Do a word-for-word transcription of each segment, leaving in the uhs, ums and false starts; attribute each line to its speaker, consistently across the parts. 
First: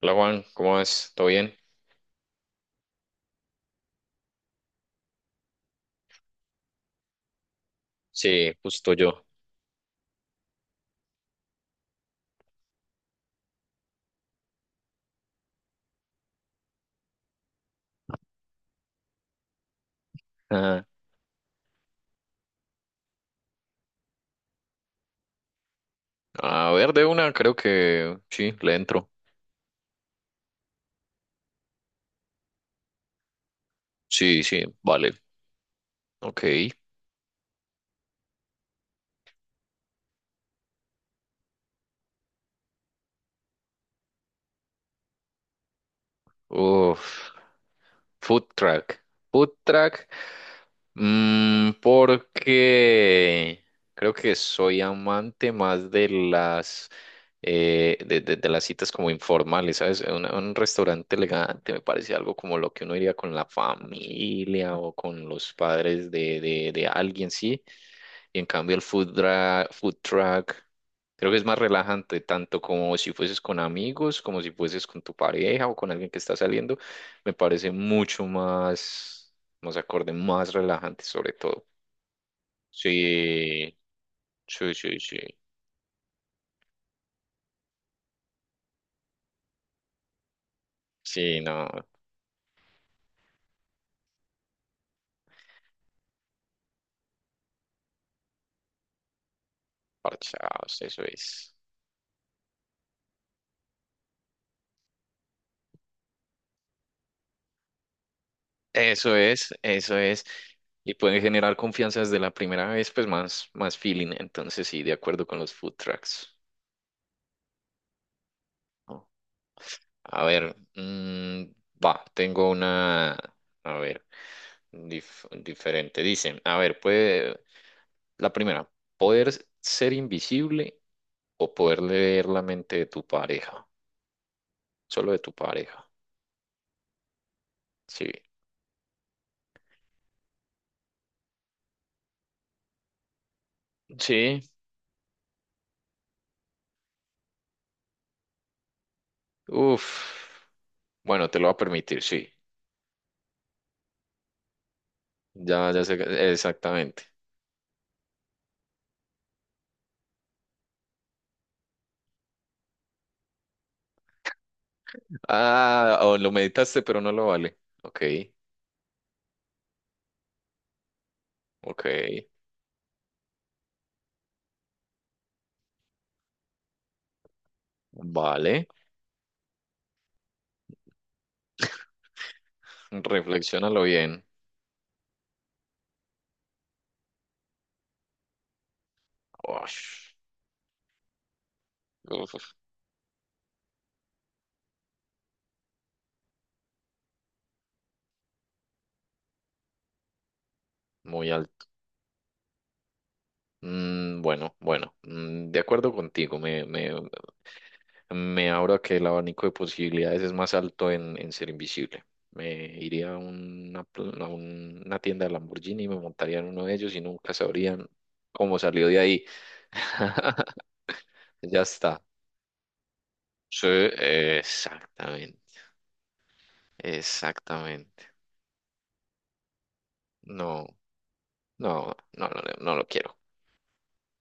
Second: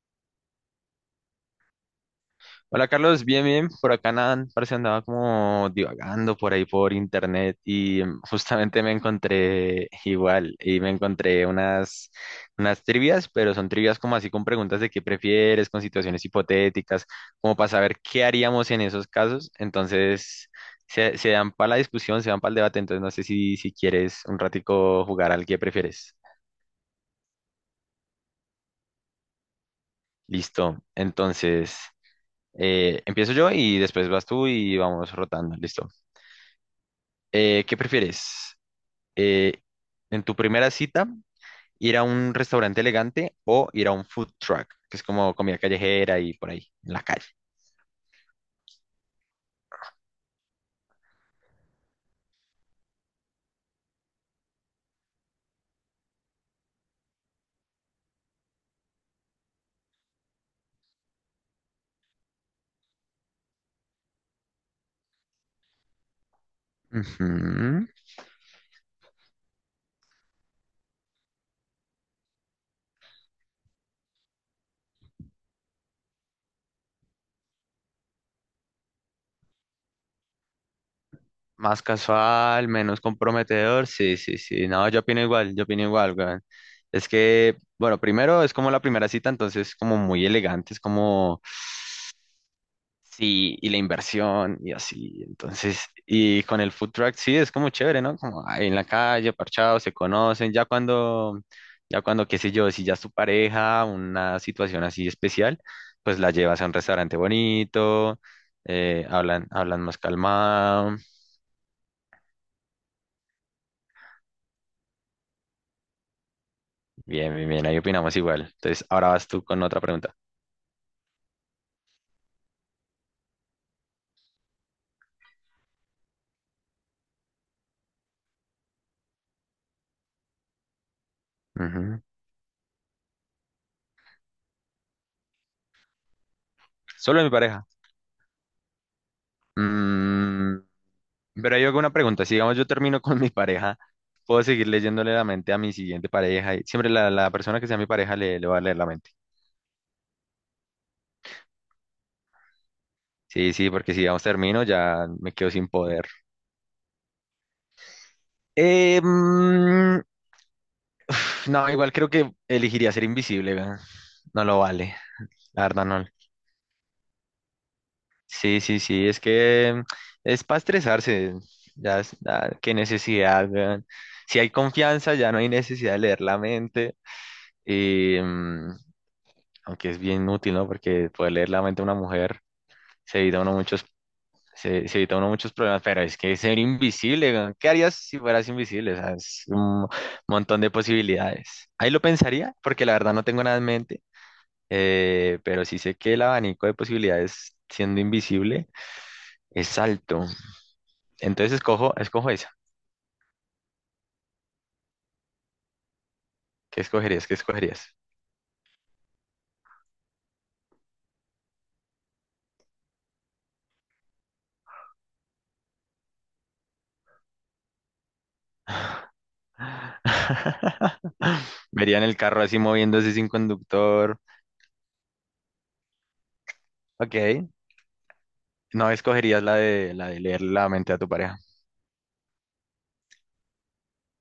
Speaker 1: Hola Juan, ¿cómo vas? ¿Todo bien?
Speaker 2: Hola, Carlos, bien, bien. Por acá nada, parece andaba como divagando por ahí por internet y mm,
Speaker 1: Sí,
Speaker 2: justamente me
Speaker 1: justo yo.
Speaker 2: encontré igual y me encontré unas, unas trivias, pero son trivias como así con preguntas de qué prefieres, con situaciones hipotéticas, como para saber qué haríamos en esos casos. Entonces
Speaker 1: Ajá.
Speaker 2: se, se dan para la discusión, se dan para el debate. Entonces no sé si, si quieres un ratico jugar al que prefieres.
Speaker 1: A ver, de una, creo que sí, le entro.
Speaker 2: Listo. Entonces eh, empiezo yo y después vas
Speaker 1: Sí,
Speaker 2: tú
Speaker 1: sí,
Speaker 2: y vamos
Speaker 1: vale.
Speaker 2: rotando. Listo.
Speaker 1: Ok.
Speaker 2: Eh, ¿qué prefieres? Eh, en tu primera cita, ir a un restaurante elegante o ir a un food truck, que es como comida callejera y por ahí, en la calle.
Speaker 1: Uf, food track. Food track. Mm, porque creo que soy amante más de las eh, de, de- de las citas como informales, ¿sabes? Un, un restaurante elegante me parece algo como lo que uno iría con la familia o con los padres de, de, de alguien, ¿sí?
Speaker 2: Ujú.
Speaker 1: Y en cambio el food, dra- food truck creo que es más relajante, tanto como si fueses con amigos, como si fueses con tu pareja o con alguien que está saliendo. Me parece mucho más, más acorde, más relajante sobre todo.
Speaker 2: Más casual, menos
Speaker 1: Sí,
Speaker 2: comprometedor, sí, sí, sí.
Speaker 1: sí,
Speaker 2: No,
Speaker 1: sí,
Speaker 2: yo
Speaker 1: sí.
Speaker 2: opino igual, yo opino igual, weón. Es que, bueno, primero es como la primera cita, entonces como muy elegante, es
Speaker 1: Sí,
Speaker 2: como.
Speaker 1: no,
Speaker 2: Sí, y la inversión y así. Entonces, y con el food truck sí es como chévere, ¿no? Como ahí en la calle, parchados, se conocen. Ya
Speaker 1: parchados, eso
Speaker 2: cuando,
Speaker 1: es.
Speaker 2: ya cuando, qué sé yo, si ya es tu pareja, una situación así especial, pues la llevas a un restaurante bonito, eh,
Speaker 1: Eso
Speaker 2: hablan,
Speaker 1: es,
Speaker 2: hablan
Speaker 1: eso
Speaker 2: más
Speaker 1: es. Y
Speaker 2: calmado.
Speaker 1: pueden generar confianza desde la primera vez, pues más, más feeling. Entonces sí, de acuerdo con los food trucks.
Speaker 2: Bien, bien, bien, ahí opinamos igual. Entonces, ahora vas tú con otra pregunta.
Speaker 1: A ver, mm, va, tengo una, a ver, dif- diferente. Dice, a ver, puede, la primera, poder ser invisible o poder
Speaker 2: Ujú.
Speaker 1: leer la mente de tu pareja, solo de tu pareja.
Speaker 2: Solo de mi pareja.
Speaker 1: Sí,
Speaker 2: Mm. Pero hay alguna pregunta. Si digamos yo termino con mi pareja,
Speaker 1: sí,
Speaker 2: ¿puedo seguir leyéndole la mente a mi siguiente pareja? Y siempre la, la persona que sea mi pareja le, le va a leer la mente.
Speaker 1: uff, bueno, te lo va a permitir. Sí,
Speaker 2: Sí, sí, porque si digamos termino ya me quedo sin
Speaker 1: ya, ya sé,
Speaker 2: poder.
Speaker 1: que- exactamente.
Speaker 2: Eh, mm, pf, no, igual creo que elegiría ser invisible, weón. No lo vale. La verdad
Speaker 1: Ah,
Speaker 2: no.
Speaker 1: o lo meditaste, pero no lo vale. Ok,
Speaker 2: Sí, sí, sí. Es que es para estresarse.
Speaker 1: ok,
Speaker 2: Ya, es- ya, qué necesidad, weón. Si hay confianza, ya no hay necesidad de leer la mente.
Speaker 1: vale,
Speaker 2: Em, aunque es bien útil, ¿no? Porque poder leer la mente de una mujer se evita uno
Speaker 1: reflexiónalo
Speaker 2: muchos,
Speaker 1: bien.
Speaker 2: se, se evita uno muchos problemas, pero es que ser invisible, weón, ¿qué harías si fueras invisible? O sea, es un
Speaker 1: Ush.
Speaker 2: montón de posibilidades. Ahí lo pensaría,
Speaker 1: Uf,
Speaker 2: porque la verdad no tengo nada en mente, eh, pero sí sé que el abanico de posibilidades siendo invisible es alto.
Speaker 1: muy
Speaker 2: Entonces
Speaker 1: alto.
Speaker 2: escojo, escojo esa.
Speaker 1: Mm, bueno, bueno, mm, de acuerdo contigo, me,
Speaker 2: ¿Qué
Speaker 1: me,
Speaker 2: escogerías? ¿Qué escogerías?
Speaker 1: me abro a que el abanico de posibilidades es más alto en, en ser invisible. Me iría a una, pl- a un- una tienda de Lamborghini y me montaría en uno de ellos y nunca sabrían cómo salió de ahí. Ya está.
Speaker 2: Verían el carro así moviéndose sin
Speaker 1: Sí,
Speaker 2: conductor.
Speaker 1: exactamente,
Speaker 2: Ok.
Speaker 1: exactamente.
Speaker 2: No escogerías la de, la de leer
Speaker 1: No,
Speaker 2: la mente a tu pareja.
Speaker 1: no, no, no, no no lo quiero.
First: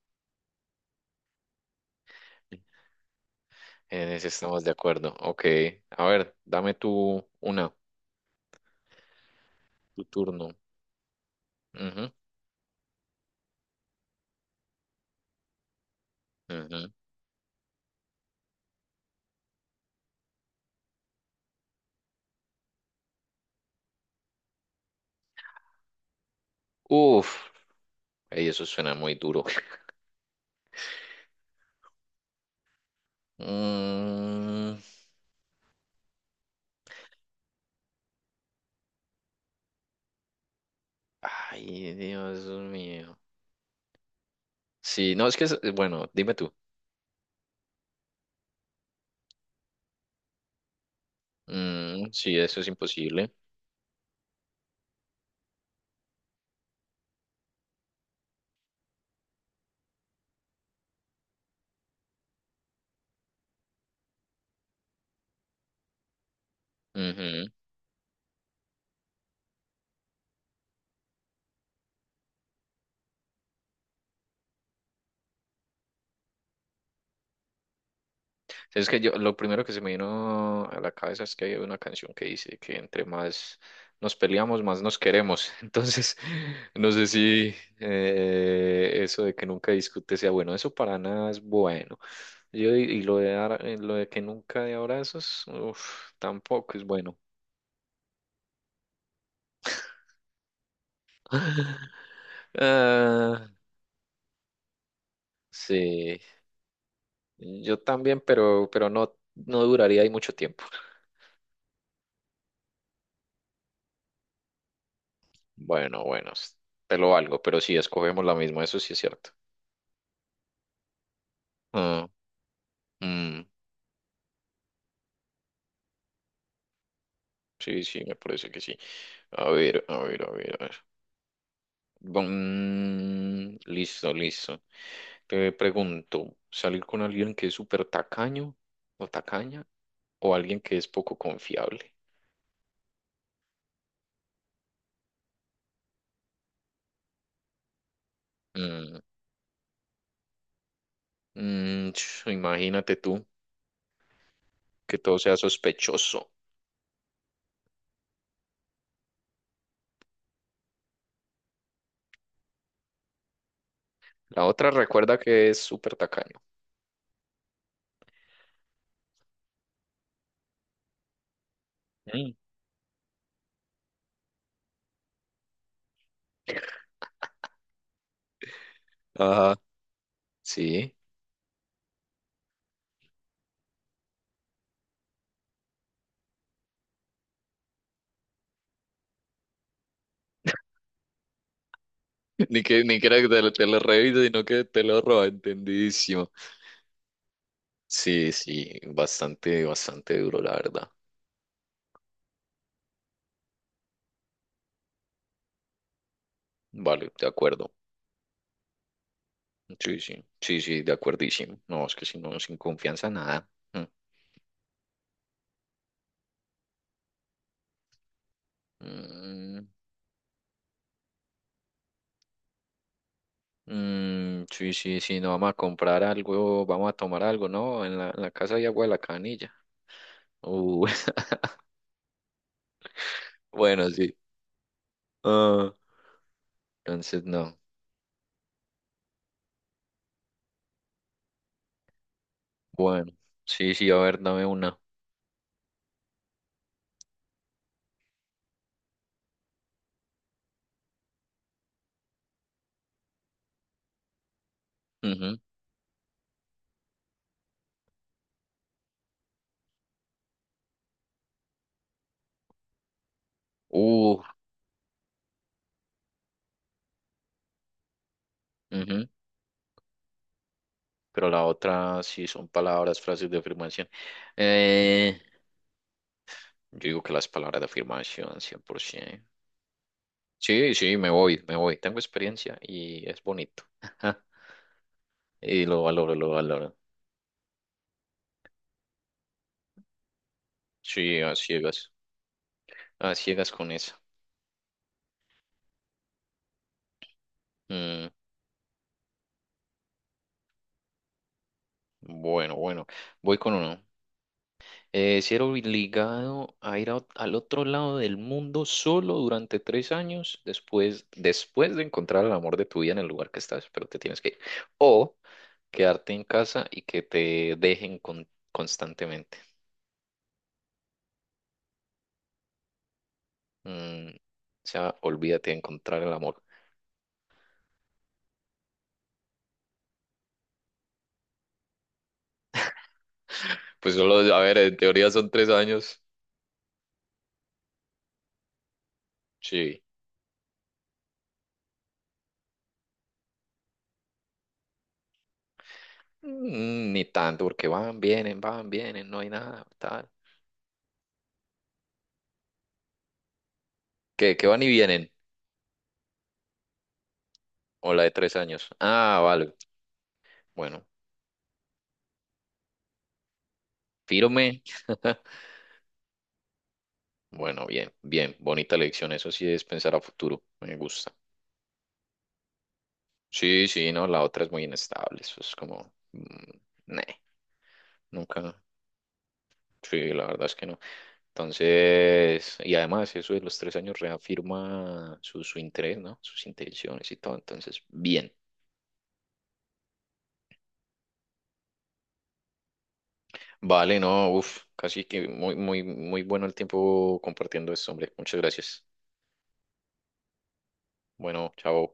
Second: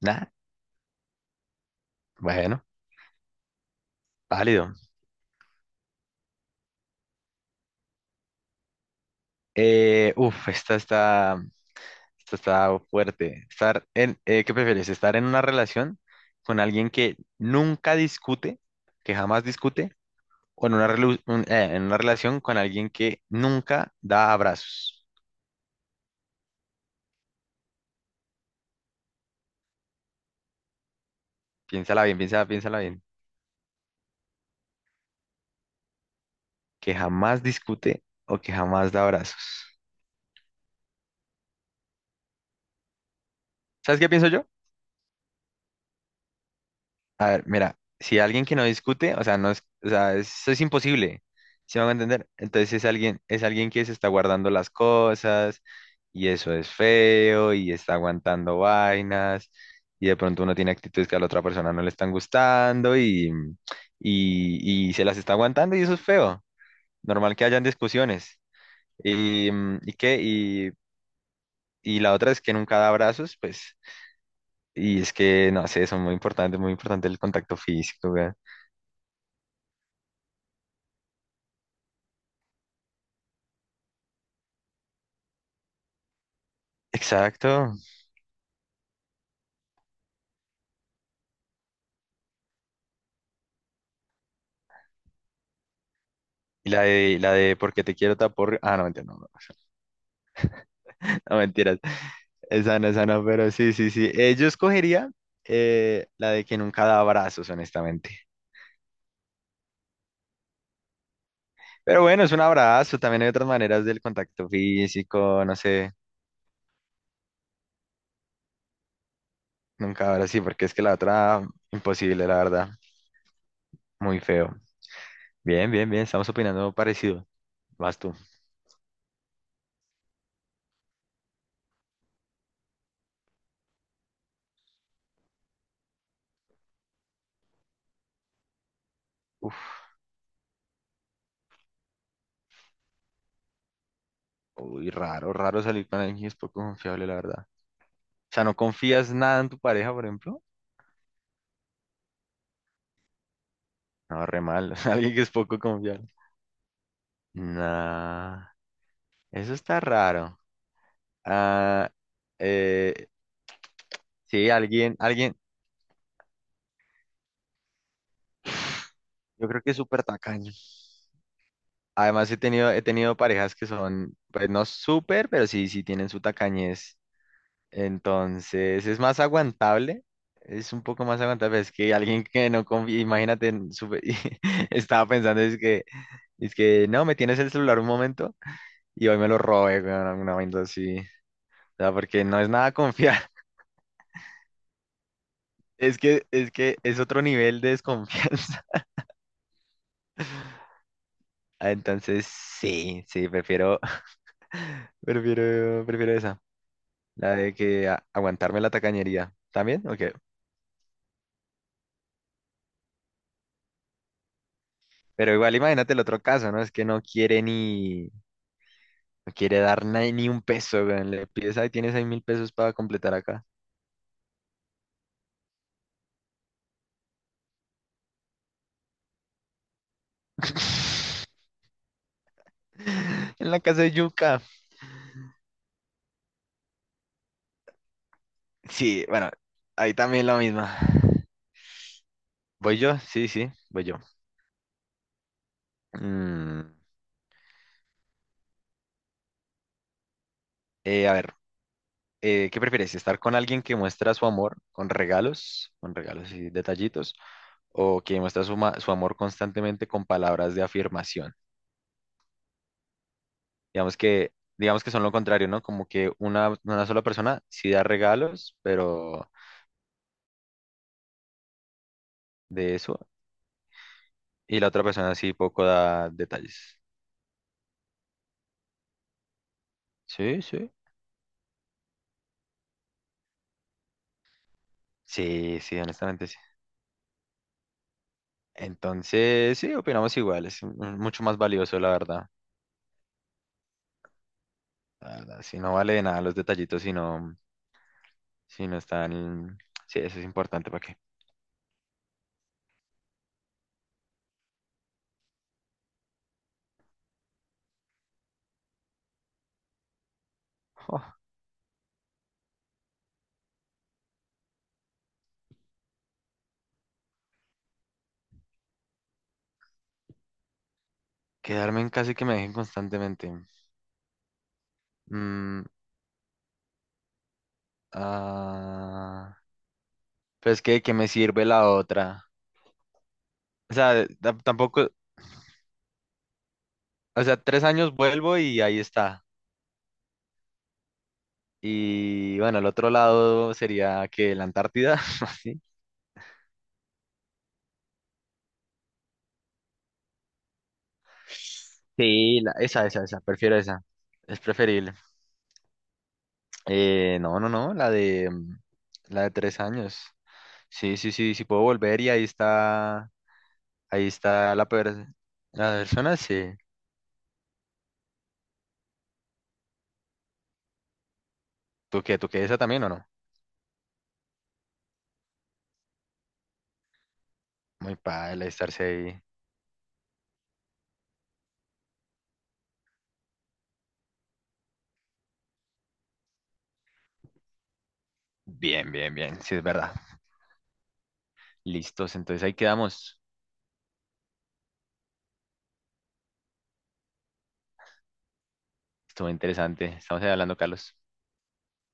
Speaker 2: Nah, bueno,
Speaker 1: En ese estamos de
Speaker 2: válido.
Speaker 1: acuerdo. Ok, a ver, dame tú una. Tu
Speaker 2: Eh, uf,
Speaker 1: turno.
Speaker 2: esta está,
Speaker 1: Ujú,
Speaker 2: esta está fuerte. Estar en, eh, ¿qué prefieres? ¿Estar en una relación con
Speaker 1: ujú.
Speaker 2: alguien que nunca discute, que jamás discute, o en una, relu- un- eh, en una relación con alguien que nunca da abrazos?
Speaker 1: Uf, ey, eso suena muy duro.
Speaker 2: Piénsala bien, piénsala, piénsala bien.
Speaker 1: Mm,
Speaker 2: Que jamás discute o que jamás da abrazos.
Speaker 1: ay, Dios mío.
Speaker 2: ¿Sabes qué pienso yo?
Speaker 1: Sí, no, es que, es- eh, bueno, dime tú.
Speaker 2: A ver, mira, si alguien que no discute, o sea, no es, o sea, eso es imposible, ¿sí me van a
Speaker 1: Mm,
Speaker 2: entender?
Speaker 1: sí, eso es
Speaker 2: Entonces es alguien,
Speaker 1: imposible.
Speaker 2: es alguien que se está guardando las cosas y eso es feo y está aguantando vainas y de pronto uno tiene actitudes que a la otra persona no le están gustando y, y, y se las está aguantando y eso es feo. Normal que hayan discusiones. ¿Y, mm, ¿y qué? Y, y la otra es que nunca da abrazos, pues, y es que, no sé, eso es muy importante, muy importante el contacto físico.
Speaker 1: Sí, es que yo, lo primero que se me vino a la cabeza es que hay una canción que dice que entre más nos peleamos, más nos queremos. Entonces, no sé si
Speaker 2: Exacto.
Speaker 1: eh, eso de que nunca discute sea bueno. Eso para nada es bueno. Yo, y, y lo de, dar- eh, lo de que nunca de abrazos, uf,
Speaker 2: Y
Speaker 1: tampoco
Speaker 2: la
Speaker 1: es bueno.
Speaker 2: de, la de porque te quiero tapor. Ah, no, mentira, no, no. No, mentiras. Esa no, esa no,
Speaker 1: Ah,
Speaker 2: pero sí, sí, sí. Eh, yo escogería eh,
Speaker 1: sí,
Speaker 2: la de que nunca da abrazos,
Speaker 1: yo
Speaker 2: honestamente.
Speaker 1: también, pero, pero no, no duraría ahí mucho tiempo.
Speaker 2: Pero bueno, es un abrazo. También hay otras maneras del contacto físico, no sé.
Speaker 1: Bueno, bueno, te lo valgo, pero sí, escogemos la misma, eso sí es cierto.
Speaker 2: Nunca ahora sí, porque es que la otra,
Speaker 1: Ah.
Speaker 2: imposible, la verdad.
Speaker 1: Mm,
Speaker 2: Muy feo. Bien, bien, bien. Estamos opinando parecido.
Speaker 1: sí,
Speaker 2: Vas
Speaker 1: sí,
Speaker 2: tú.
Speaker 1: me parece que sí. A ver, a ver, a ver, a ver. Mm, listo, listo. Te pregunto, ¿salir con alguien que es súper tacaño o tacaña
Speaker 2: Uf,
Speaker 1: o alguien que es poco confiable?
Speaker 2: uy, raro, raro salir con alguien que es poco confiable, la verdad. O sea, ¿no
Speaker 1: Mm,
Speaker 2: confías nada en tu pareja, por ejemplo?
Speaker 1: mm, ch, Imagínate tú
Speaker 2: No, re mal.
Speaker 1: que
Speaker 2: Alguien
Speaker 1: todo
Speaker 2: que es
Speaker 1: sea
Speaker 2: poco confiable.
Speaker 1: sospechoso.
Speaker 2: Nah, eso está raro. Ah, eh,
Speaker 1: La
Speaker 2: sí,
Speaker 1: otra
Speaker 2: alguien,
Speaker 1: recuerda
Speaker 2: alguien,
Speaker 1: que es súper tacaño.
Speaker 2: yo creo que es súper tacaño. Además,
Speaker 1: Mm.
Speaker 2: he tenido, he tenido parejas que son, pues no súper, pero sí, sí tienen su tacañez. Entonces, es más
Speaker 1: Ajá,
Speaker 2: aguantable, es un
Speaker 1: sí.
Speaker 2: poco más aguantable. Es que alguien que no confía, imagínate, en su- y estaba pensando, es que, es que, no, me tienes el celular un momento y hoy me lo robé, una, una vaina así. O sea, porque no es
Speaker 1: Ni
Speaker 2: nada
Speaker 1: que, ni que
Speaker 2: confiable.
Speaker 1: era que te, lo te lo revise, sino que te lo roba,
Speaker 2: Es que,
Speaker 1: entendidísimo.
Speaker 2: es que es otro nivel de
Speaker 1: Sí,
Speaker 2: desconfianza.
Speaker 1: sí, bastante, bastante duro, la verdad.
Speaker 2: Ah, entonces, sí, sí, prefiero, prefiero, prefiero esa.
Speaker 1: Vale, de
Speaker 2: La de
Speaker 1: acuerdo.
Speaker 2: que a- aguantarme la tacañería. ¿También?
Speaker 1: Sí,
Speaker 2: Ok.
Speaker 1: sí, sí, sí, de acuerdísimo. No, es que si no, sin confianza, nada. Mm,
Speaker 2: Pero igual imagínate el otro caso, ¿no? Es que no quiere ni, no quiere
Speaker 1: mm,
Speaker 2: dar na- ni un peso, weón. Le pides, ahí tienes ahí mil pesos para completar acá.
Speaker 1: mm, sí, sí, sí, no vamos a comprar algo, vamos a tomar algo, ¿no? En la, en la casa hay agua de la canilla. Uh,
Speaker 2: En la casa
Speaker 1: bueno,
Speaker 2: de
Speaker 1: sí.
Speaker 2: Yuka.
Speaker 1: Ah, entonces, no.
Speaker 2: Sí, bueno, ahí también la misma. ¿Voy yo?
Speaker 1: Bueno,
Speaker 2: Sí, sí,
Speaker 1: sí,
Speaker 2: voy
Speaker 1: sí, a
Speaker 2: yo.
Speaker 1: ver, dame una.
Speaker 2: Mm, eh, a ver. Eh, ¿qué prefieres? ¿Estar con alguien que muestra su amor con
Speaker 1: Ujú.
Speaker 2: regalos, con regalos y detallitos, o que muestra su, ma- su amor constantemente con palabras de afirmación? Digamos
Speaker 1: Uh,
Speaker 2: que, digamos que son lo contrario, ¿no? Como que una, una sola persona sí da regalos,
Speaker 1: ujú.
Speaker 2: pero
Speaker 1: Pero la otra sí son
Speaker 2: de eso,
Speaker 1: palabras, frases de afirmación.
Speaker 2: y la otra persona
Speaker 1: Eh,
Speaker 2: sí poco da detalles.
Speaker 1: Yo digo que las palabras de afirmación, cien por ciento.
Speaker 2: Sí, sí.
Speaker 1: Sí, sí, me voy, me voy. Tengo experiencia y es bonito.
Speaker 2: Sí,
Speaker 1: Y
Speaker 2: sí,
Speaker 1: lo valoro,
Speaker 2: honestamente
Speaker 1: lo
Speaker 2: sí.
Speaker 1: valoro.
Speaker 2: Entonces, sí, opinamos igual, es mm,
Speaker 1: Sí,
Speaker 2: mucho
Speaker 1: a
Speaker 2: más valioso, la
Speaker 1: ciegas,
Speaker 2: verdad.
Speaker 1: a ciegas con eso.
Speaker 2: La verdad, si no vale de nada los detallitos, si no,
Speaker 1: Mm,
Speaker 2: si no están. Sí, eso es importante para qué.
Speaker 1: bueno, bueno, voy con uno. Eh, ser obligado a ir a- al otro lado del mundo solo durante tres años
Speaker 2: Jo,
Speaker 1: después, después de encontrar el amor de tu vida en el lugar que estás, pero te tienes que ir. O quedarte en casa y que te dejen con- constantemente.
Speaker 2: quedarme en casa y que me dejen constantemente.
Speaker 1: Mm, Se llama Olvídate de
Speaker 2: Mm,
Speaker 1: encontrar el amor.
Speaker 2: ah, pero es que, ¿de qué me sirve la otra? O
Speaker 1: Pues
Speaker 2: sea,
Speaker 1: solo,
Speaker 2: ta-
Speaker 1: a ver, en
Speaker 2: tampoco,
Speaker 1: teoría son tres años.
Speaker 2: o sea, tres años vuelvo y ahí está.
Speaker 1: Sí.
Speaker 2: Y bueno, el otro lado sería que la Antártida, así.
Speaker 1: Mm, ni tanto, porque van, vienen, van, vienen, no hay nada, tal.
Speaker 2: Sí, la- esa, esa, esa, prefiero esa.
Speaker 1: ¿Qué,
Speaker 2: Es
Speaker 1: qué van y
Speaker 2: preferible.
Speaker 1: vienen?
Speaker 2: Eh, no, no, no, la
Speaker 1: O la de
Speaker 2: de,
Speaker 1: tres
Speaker 2: mm,
Speaker 1: años. Ah,
Speaker 2: la de
Speaker 1: vale.
Speaker 2: tres años.
Speaker 1: Bueno,
Speaker 2: Sí, sí, sí, sí puedo volver y ahí está, ahí está
Speaker 1: firme.
Speaker 2: la, per- la persona, sí.
Speaker 1: Bueno, bien, bien. Bonita lección. Eso sí es pensar a futuro. Me gusta.
Speaker 2: ¿Tú qué, tú qué, esa también o no?
Speaker 1: Sí, sí, no, la otra es muy inestable. Eso es como. mm, neh,
Speaker 2: Muy padre
Speaker 1: Nunca.
Speaker 2: estarse ahí.
Speaker 1: Sí, la verdad es que no. Entonces, y además eso de los tres años reafirma su, su interés, ¿no? Sus intenciones y todo. Entonces, bien.
Speaker 2: Bien, bien, bien. Sí, es verdad. Listos. Entonces ahí quedamos.
Speaker 1: Vale, no, uff, casi que muy, muy, muy bueno el tiempo compartiendo esto, hombre. Muchas gracias.
Speaker 2: Estuvo interesante. Estamos ahí hablando, Carlos.
Speaker 1: Bueno, chao.